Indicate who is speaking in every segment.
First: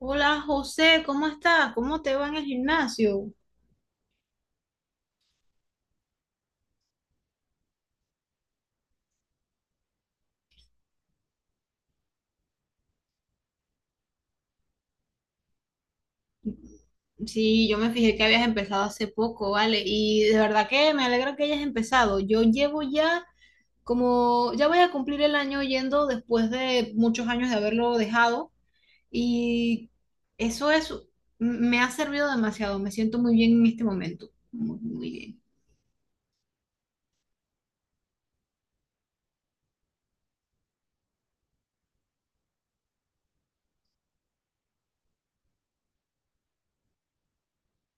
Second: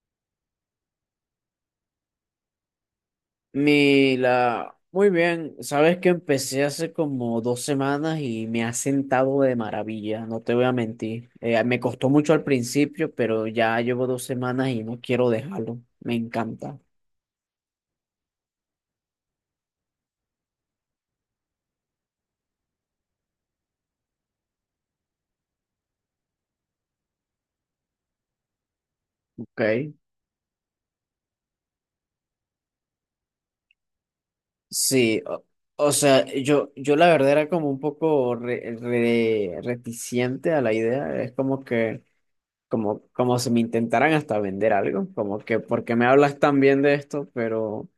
Speaker 1: Hola José, ¿cómo estás? ¿Cómo te va en el gimnasio?
Speaker 2: Mila, muy bien, sabes que empecé hace como dos semanas y me ha sentado de maravilla, no te voy a mentir. Me costó mucho al principio, pero ya llevo dos semanas y no quiero dejarlo, me encanta.
Speaker 1: Sí, yo me fijé que habías empezado hace poco, ¿vale? Y de verdad que me alegra que hayas empezado. Yo llevo ya como, ya voy a cumplir el año yendo después de muchos años de haberlo dejado
Speaker 2: Ok.
Speaker 1: y eso es, me ha servido demasiado, me siento muy bien en este momento, muy, muy
Speaker 2: Sí,
Speaker 1: bien.
Speaker 2: o, o sea, yo la verdad era como un poco reticente a la idea, es como que como si me intentaran hasta vender algo, como que porque me hablas tan bien de esto, pero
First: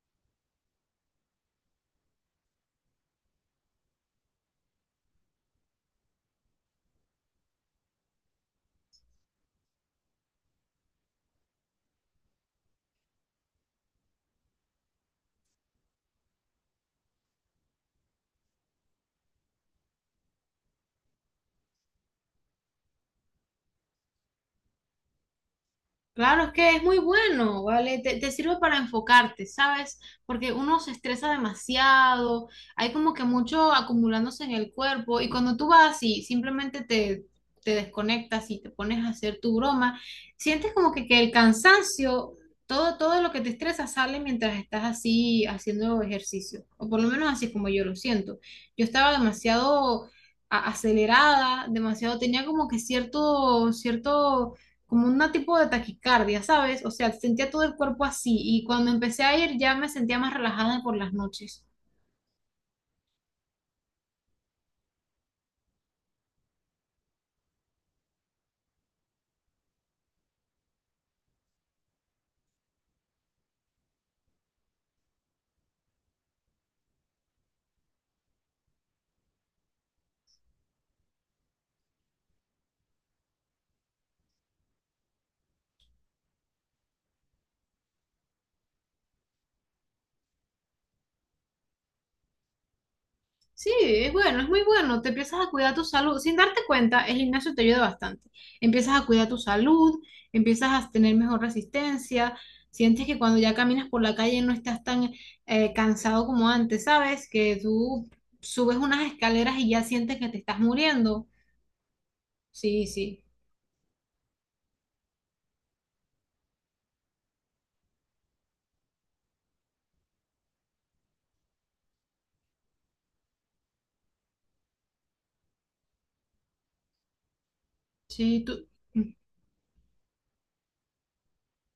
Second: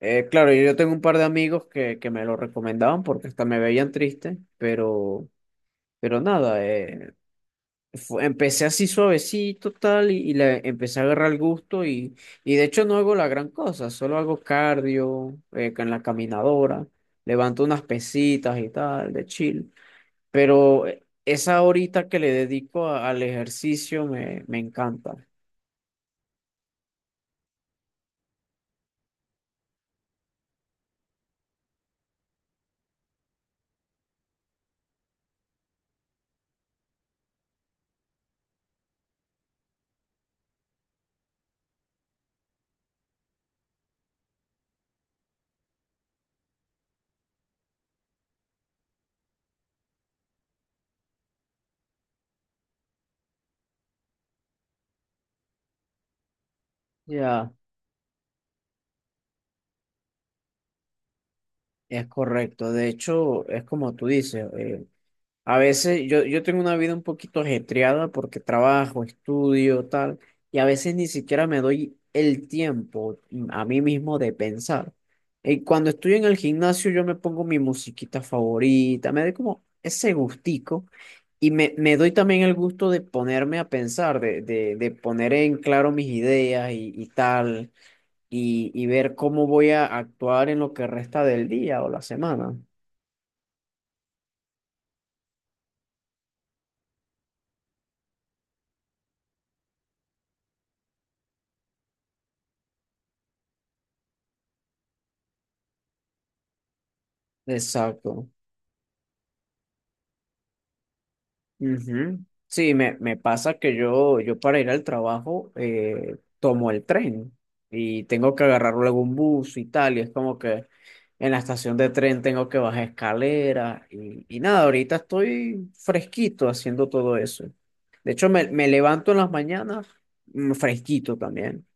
Speaker 2: eh, claro, yo tengo un par de amigos que me lo recomendaban porque hasta me veían triste, pero nada, empecé así suavecito tal y le empecé a agarrar el gusto. De hecho, no hago la gran cosa, solo hago cardio en la caminadora, levanto unas pesitas y tal, de chill, pero esa horita que le dedico al ejercicio me encanta.
Speaker 1: Claro, es que es muy bueno, ¿vale? Te sirve para enfocarte, ¿sabes? Porque uno se estresa demasiado, hay como que mucho acumulándose en el cuerpo y cuando tú vas y simplemente te desconectas y te pones a hacer tu broma, sientes como que el cansancio, todo lo que te estresa sale mientras estás así haciendo ejercicio, o por lo menos así es como yo lo siento. Yo estaba demasiado acelerada, demasiado, tenía como que cierto como un tipo de taquicardia, ¿sabes? O sea,
Speaker 2: Ya,
Speaker 1: sentía todo el cuerpo así y cuando empecé a ir ya me sentía más relajada por las noches.
Speaker 2: es correcto. De hecho, es como tú dices, a veces yo tengo una vida un poquito ajetreada porque trabajo, estudio, tal, y a veces ni siquiera me doy el tiempo a mí mismo de pensar. Y cuando estoy en el gimnasio, yo me pongo mi musiquita favorita, me doy como ese gustico y me doy también el gusto de ponerme a pensar, de poner en claro mis ideas y tal, y ver cómo voy a actuar en lo que resta del día o la semana.
Speaker 1: Sí, es bueno, es muy bueno. Te empiezas a cuidar tu salud. Sin darte cuenta, el gimnasio te ayuda bastante. Empiezas a cuidar tu salud, empiezas a tener mejor resistencia, sientes que cuando ya caminas por la calle no estás tan cansado como antes, ¿sabes? Que tú
Speaker 2: Exacto.
Speaker 1: subes unas escaleras y ya sientes que te estás muriendo.
Speaker 2: Ujú. Sí,
Speaker 1: Sí,
Speaker 2: me
Speaker 1: sí,
Speaker 2: pasa que yo para ir al trabajo tomo el tren y tengo que agarrar luego un bus y tal, y es como que en la estación de tren tengo que bajar escaleras y nada, ahorita estoy fresquito haciendo todo eso. De hecho,
Speaker 1: sí,
Speaker 2: me
Speaker 1: tú.
Speaker 2: levanto en las mañanas fresquito también.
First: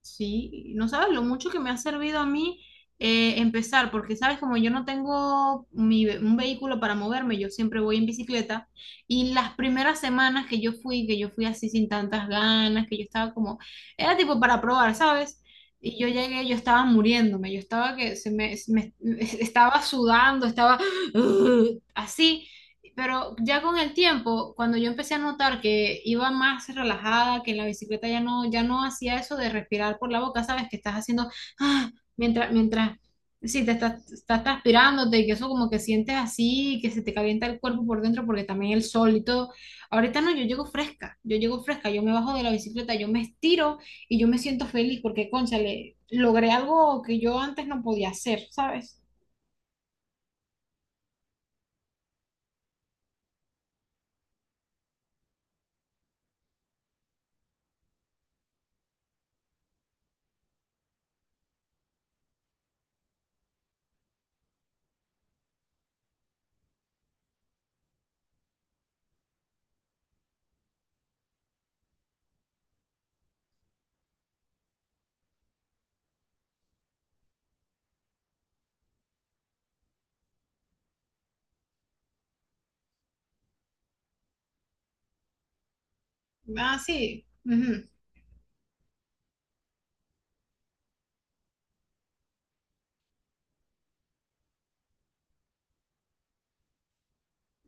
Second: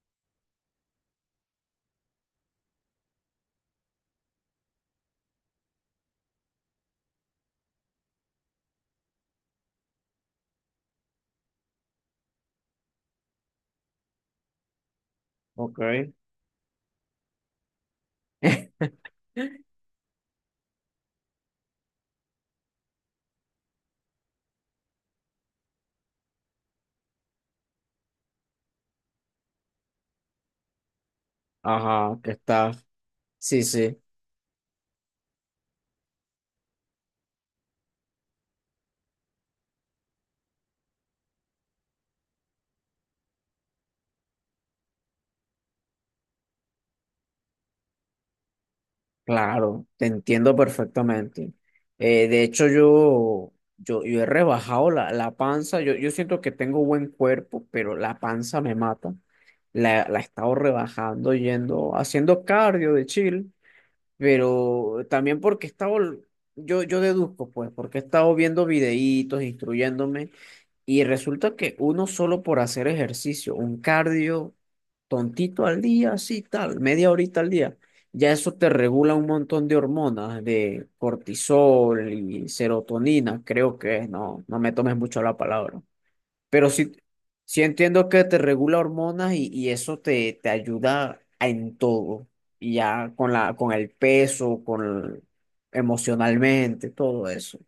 Speaker 1: Sí, no sabes lo mucho que me ha servido a mí empezar, porque sabes, como yo no tengo un vehículo para moverme, yo siempre voy en bicicleta y las primeras semanas que yo fui así sin tantas ganas, que yo estaba como, era tipo para probar, ¿sabes?
Speaker 2: Ok.
Speaker 1: Y yo llegué, yo estaba muriéndome, yo estaba que estaba sudando, estaba así, pero ya con el tiempo, cuando yo empecé a notar que iba más relajada, que en la bicicleta ya no hacía eso de respirar por la boca, sabes que estás haciendo, ah,
Speaker 2: Ajá, que
Speaker 1: mientras,
Speaker 2: está.
Speaker 1: mientras,
Speaker 2: Sí,
Speaker 1: sí, te
Speaker 2: sí.
Speaker 1: estás transpirándote y que eso como que sientes así, que se te calienta el cuerpo por dentro porque también el sol y todo. Ahorita no, yo llego fresca, yo llego fresca, yo me bajo de la bicicleta, yo me estiro y yo me siento feliz porque, cónchale, logré algo que yo antes no podía hacer, ¿sabes?
Speaker 2: Claro, te entiendo perfectamente. De hecho, yo he rebajado la panza. Yo siento que tengo buen cuerpo, pero la panza me mata. La he estado rebajando yendo, haciendo cardio de chill, pero también porque he estado, yo deduzco, pues, porque he estado viendo videitos, instruyéndome y resulta que uno solo por hacer ejercicio, un cardio tontito al día, así tal, media horita al día, ya eso te regula un montón de hormonas, de cortisol y serotonina, creo que es, no me tomes mucho la palabra. Pero
Speaker 1: Ah,
Speaker 2: sí,
Speaker 1: sí.
Speaker 2: sí
Speaker 1: Ujú.
Speaker 2: entiendo que te regula hormonas y eso te ayuda en todo. Y ya con con el peso, emocionalmente, todo eso.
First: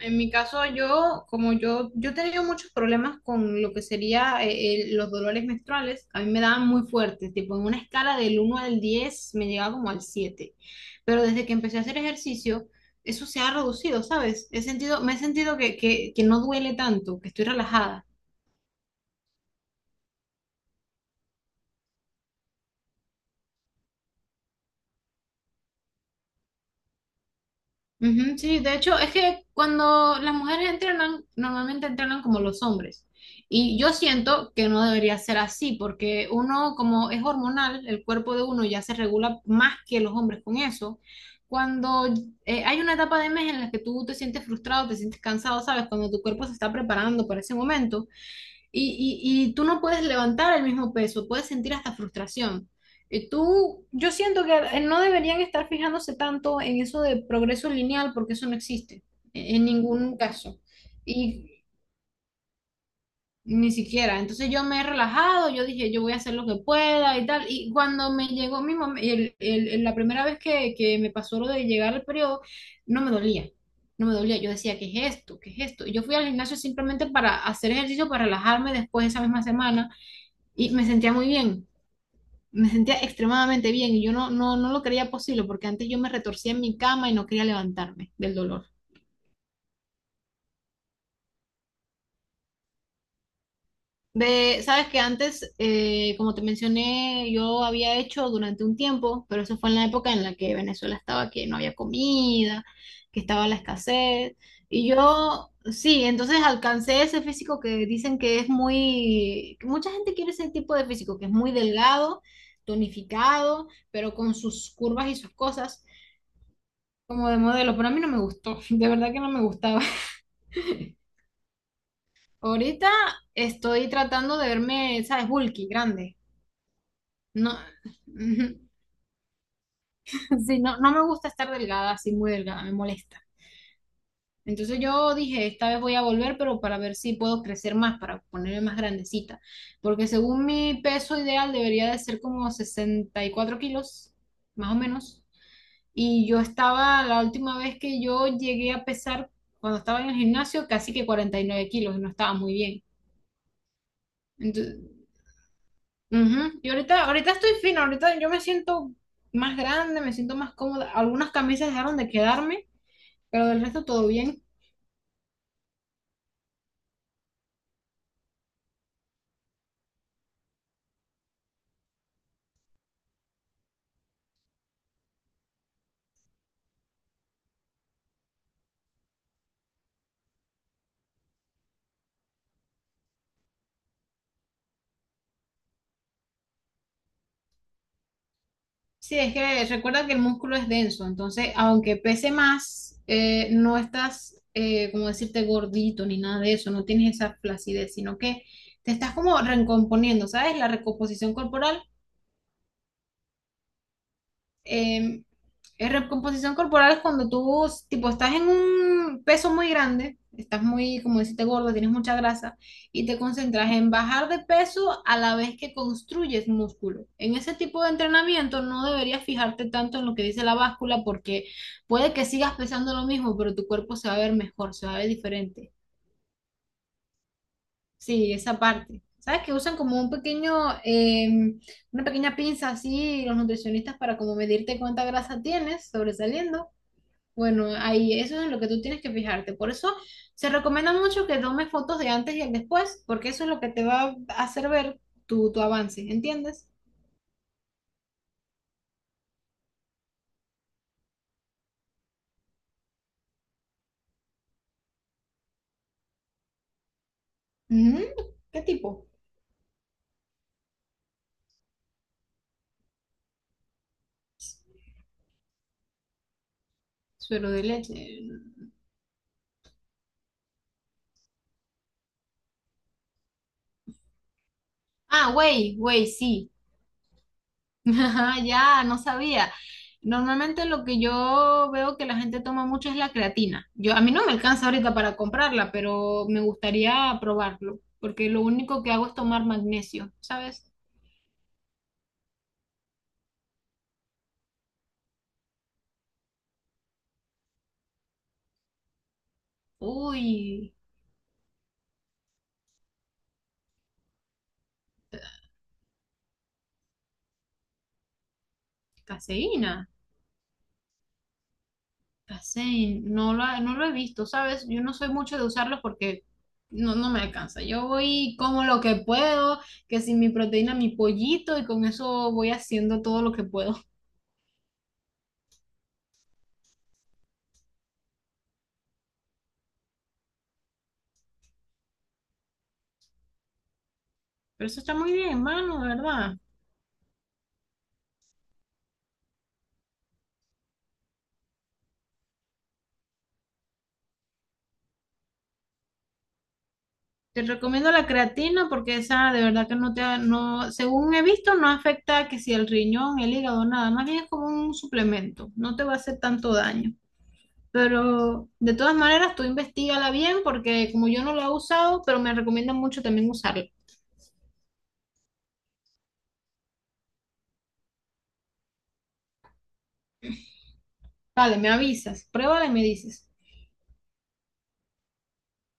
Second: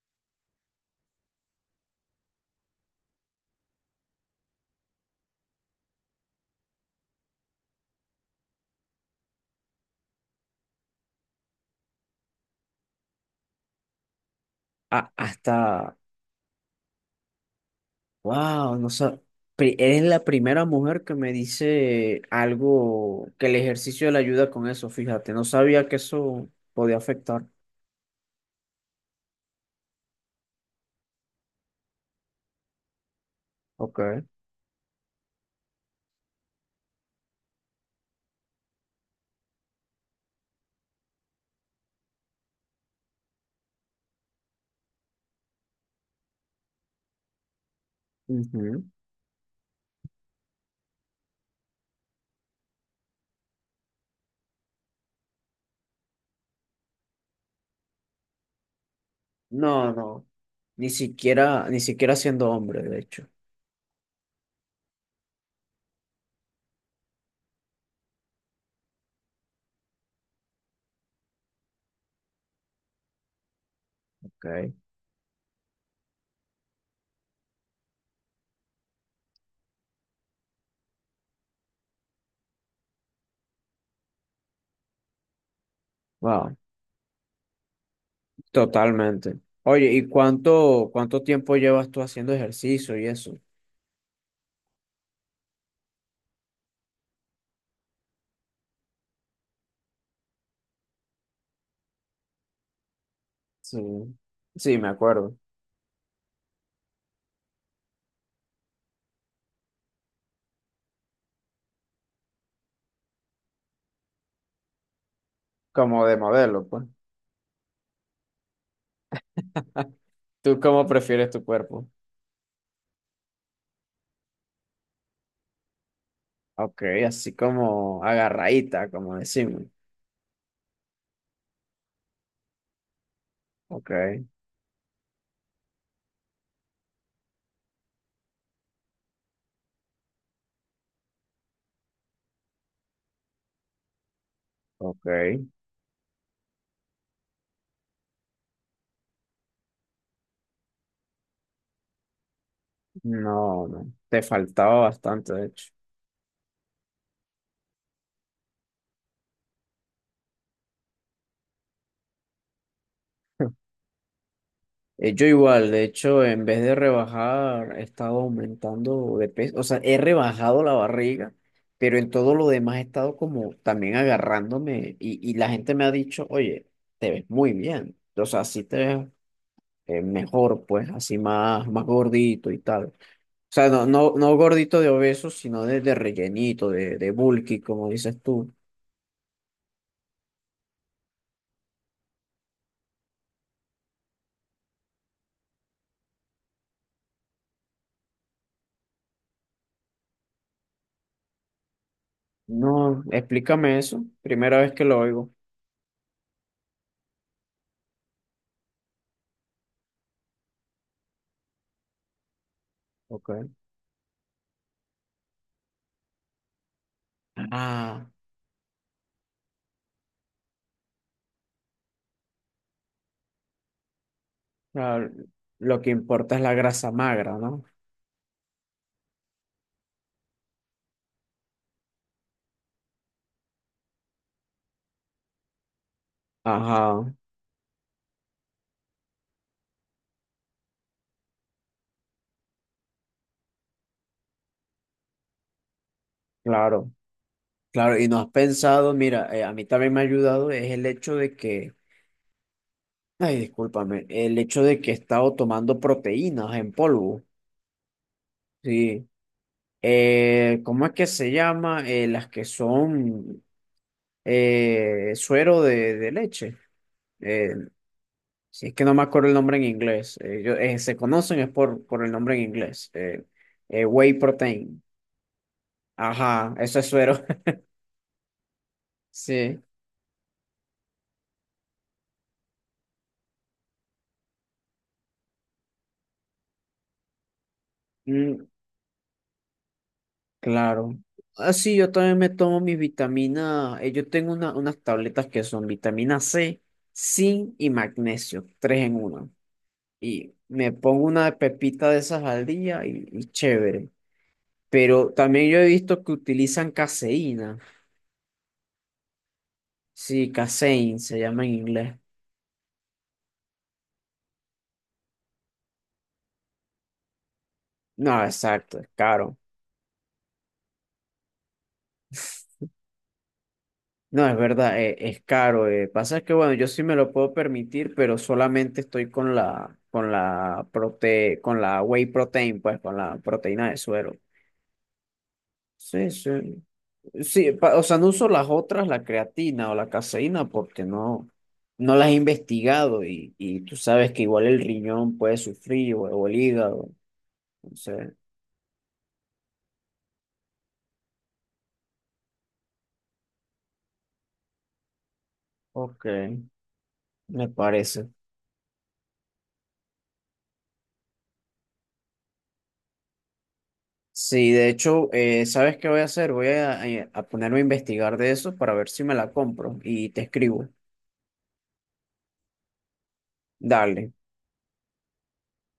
Speaker 1: En mi caso, yo, como yo he tenido muchos problemas con lo que sería los dolores menstruales, a mí me daban muy fuertes, tipo en una escala del 1 al 10 me llegaba como al 7, pero desde que empecé a hacer ejercicio, eso se ha reducido, ¿sabes? He sentido,
Speaker 2: A-
Speaker 1: me he
Speaker 2: hasta
Speaker 1: sentido que no duele tanto, que estoy relajada.
Speaker 2: Wow, no sab- pri- Eres la primera mujer que me dice algo que el ejercicio le ayuda con eso, fíjate, no sabía que eso podía afectar.
Speaker 1: Ujú, sí, de hecho, es que cuando las mujeres entrenan, normalmente entrenan como los hombres. Y yo
Speaker 2: Ok.
Speaker 1: siento que no debería ser así, porque uno, como es hormonal, el cuerpo de uno ya se regula más que los hombres con eso. Cuando hay una etapa de mes en la que tú te sientes frustrado, te sientes cansado, ¿sabes? Cuando tu cuerpo se está preparando para ese momento.
Speaker 2: Ujú.
Speaker 1: Y tú no puedes levantar el mismo peso, puedes sentir hasta frustración. Y tú, yo siento que no deberían estar fijándose tanto en eso de progreso lineal porque eso no existe en
Speaker 2: No,
Speaker 1: ningún
Speaker 2: no,
Speaker 1: caso.
Speaker 2: ni
Speaker 1: Y
Speaker 2: siquiera, ni siquiera siendo hombre, de hecho.
Speaker 1: ni siquiera. Entonces yo me he relajado, yo dije, yo voy a hacer lo que pueda y tal. Y cuando me llegó mi mom- el- la primera vez que me pasó lo de llegar al periodo, no me dolía. No me dolía, yo
Speaker 2: Ok.
Speaker 1: decía, ¿qué es esto? ¿Qué es esto? Y yo fui al gimnasio simplemente para hacer ejercicio, para relajarme después de esa misma semana y me sentía muy bien, me sentía extremadamente bien y yo no lo creía posible porque antes yo me retorcía
Speaker 2: Wow,
Speaker 1: en mi cama y no quería levantarme del dolor.
Speaker 2: totalmente. Oye, ¿y cuánto, cuánto tiempo llevas tú haciendo ejercicio y eso?
Speaker 1: Sabes que antes, como te mencioné, yo había hecho durante un tiempo, pero eso fue en la época en la que Venezuela estaba, que no había comida, que estaba la
Speaker 2: Sí,
Speaker 1: escasez.
Speaker 2: sí, me
Speaker 1: Y
Speaker 2: acuerdo.
Speaker 1: yo, sí, entonces alcancé ese físico que dicen que es que mucha gente quiere ese tipo de físico, que es muy delgado, tonificado, pero con sus curvas y sus cosas.
Speaker 2: Como de modelo, pues.
Speaker 1: Como de modelo, pero a mí no me gustó, de verdad que no me gustaba.
Speaker 2: ¿Tú cómo prefieres tu cuerpo?
Speaker 1: Ahorita estoy tratando de verme, ¿sabes? Bulky, grande.
Speaker 2: Ok, así
Speaker 1: No,
Speaker 2: como agarradita, como decimos.
Speaker 1: sí, no, no me gusta estar delgada, así muy delgada, me molesta.
Speaker 2: Ok,
Speaker 1: Entonces yo dije, esta vez voy a volver, pero para ver si puedo crecer más, para ponerme más grandecita. Porque según mi peso ideal debería de ser como 64 kilos, más o
Speaker 2: ok.
Speaker 1: menos. Y yo estaba, la última vez que yo llegué a pesar, cuando estaba en el gimnasio, casi que 49 kilos y no estaba muy bien.
Speaker 2: No, no. Te faltaba
Speaker 1: Entonces,
Speaker 2: bastante, de hecho.
Speaker 1: ujú. Y ahorita, ahorita estoy fino, ahorita yo me siento más grande, me siento más cómoda. Algunas camisas dejaron de quedarme, pero del resto todo bien.
Speaker 2: Yo igual, de hecho, en vez de rebajar, he estado aumentando de peso. O sea, he rebajado la barriga, pero en todo lo demás he estado como también agarrándome. Y la gente me ha dicho, oye, te ves muy bien. O sea, así te ves mejor, pues, así más, más gordito y tal. O sea, no, no, no gordito de obeso, sino de rellenito, de bulky, como dices tú.
Speaker 1: Sí, es que recuerda que el músculo es denso, entonces aunque pese más, no estás, como decirte, gordito ni nada de eso, no tienes esa flacidez, sino que te estás como recomponiendo, ¿sabes? La recomposición corporal.
Speaker 2: No, explícame eso. Primera vez que lo
Speaker 1: em,
Speaker 2: oigo.
Speaker 1: Recomposición corporal es cuando tú, tipo, estás en un peso muy grande, estás muy, como deciste, gordo, tienes mucha grasa, y te
Speaker 2: Ok.
Speaker 1: concentras en bajar de peso a la vez que construyes músculo. En ese tipo de
Speaker 2: Ah,
Speaker 1: entrenamiento no deberías fijarte tanto en lo que dice la báscula porque puede que sigas pesando lo mismo, pero tu cuerpo se va a ver mejor, se va a ver
Speaker 2: claro,
Speaker 1: diferente.
Speaker 2: lo que importa es la grasa magra, ¿no?
Speaker 1: Sí, esa parte. ¿Sabes que usan como em, una pequeña pinza así los nutricionistas para como medirte cuánta grasa tienes sobresaliendo?
Speaker 2: Ajá,
Speaker 1: Bueno, ahí eso es en lo que tú tienes que fijarte. Por eso se recomienda mucho que tomes fotos de antes y el después, porque eso es lo que te va a hacer ver tu avance, ¿entiendes?
Speaker 2: claro, claro. Y no has pensado, mira, a mí también me ha ayudado es el hecho de que, ay, discúlpame, el hecho de que he estado tomando proteínas en polvo,
Speaker 1: Mm, ¿qué tipo?
Speaker 2: sí. ¿Cómo es que se llama? Las que son suero de leche.
Speaker 1: Suero
Speaker 2: Eh,
Speaker 1: de leche.
Speaker 2: si es que no me acuerdo el nombre en inglés. Se conocen es por el nombre en inglés. Whey protein.
Speaker 1: Ah, güey, güey, sí.
Speaker 2: Ajá, eso es suero.
Speaker 1: Ajá, ya, no sabía.
Speaker 2: Sí,
Speaker 1: Normalmente lo que yo veo que la gente toma mucho es la creatina. Yo, a mí no me alcanza ahorita para comprarla, pero me gustaría probarlo, porque lo
Speaker 2: mm,
Speaker 1: único que hago es tomar magnesio, ¿sabes?
Speaker 2: claro. Así yo también me tomo mis vitaminas. Yo tengo unas tabletas que son vitamina C, zinc y magnesio, tres en una. Y me
Speaker 1: Uy,
Speaker 2: pongo una pepita de esas al día y chévere. Pero también yo he visto que utilizan caseína.
Speaker 1: caseína.
Speaker 2: Sí, Casein se llama en inglés.
Speaker 1: Casein, no lo he visto, ¿sabes? Yo no soy mucho de usarlos porque no, no me alcanza. Yo
Speaker 2: No,
Speaker 1: voy como
Speaker 2: exacto,
Speaker 1: lo
Speaker 2: es
Speaker 1: que
Speaker 2: caro.
Speaker 1: puedo, que sin mi proteína, mi pollito, y con eso voy haciendo todo lo que puedo.
Speaker 2: No, es verdad, es caro. Pasa es que, bueno, yo sí me lo puedo permitir, pero solamente estoy con con la con la whey protein, pues, con la proteína de suero.
Speaker 1: Pero eso está muy bien, mano, ¿de
Speaker 2: Sí, sí.
Speaker 1: verdad?
Speaker 2: O sea, no uso las otras, la creatina o la caseína, porque no, no las he investigado y tú sabes que igual el riñón puede sufrir o el hígado.
Speaker 1: Te recomiendo la
Speaker 2: Entonces,
Speaker 1: creatina porque esa de verdad que no te, ha- no, según he visto, no afecta que si el riñón, el hígado, nada, más bien es como un suplemento, no te va a
Speaker 2: ok,
Speaker 1: hacer tanto daño.
Speaker 2: me parece.
Speaker 1: Pero de todas maneras, tú investigala bien porque como yo no la he usado, pero me recomiendan mucho también usarla.
Speaker 2: Sí, de hecho, ¿sabes qué voy a hacer? Voy a ponerme a investigar de eso para ver si me la compro y te escribo.
Speaker 1: Vale, me avisas, pruébala y me dices.
Speaker 2: Dale.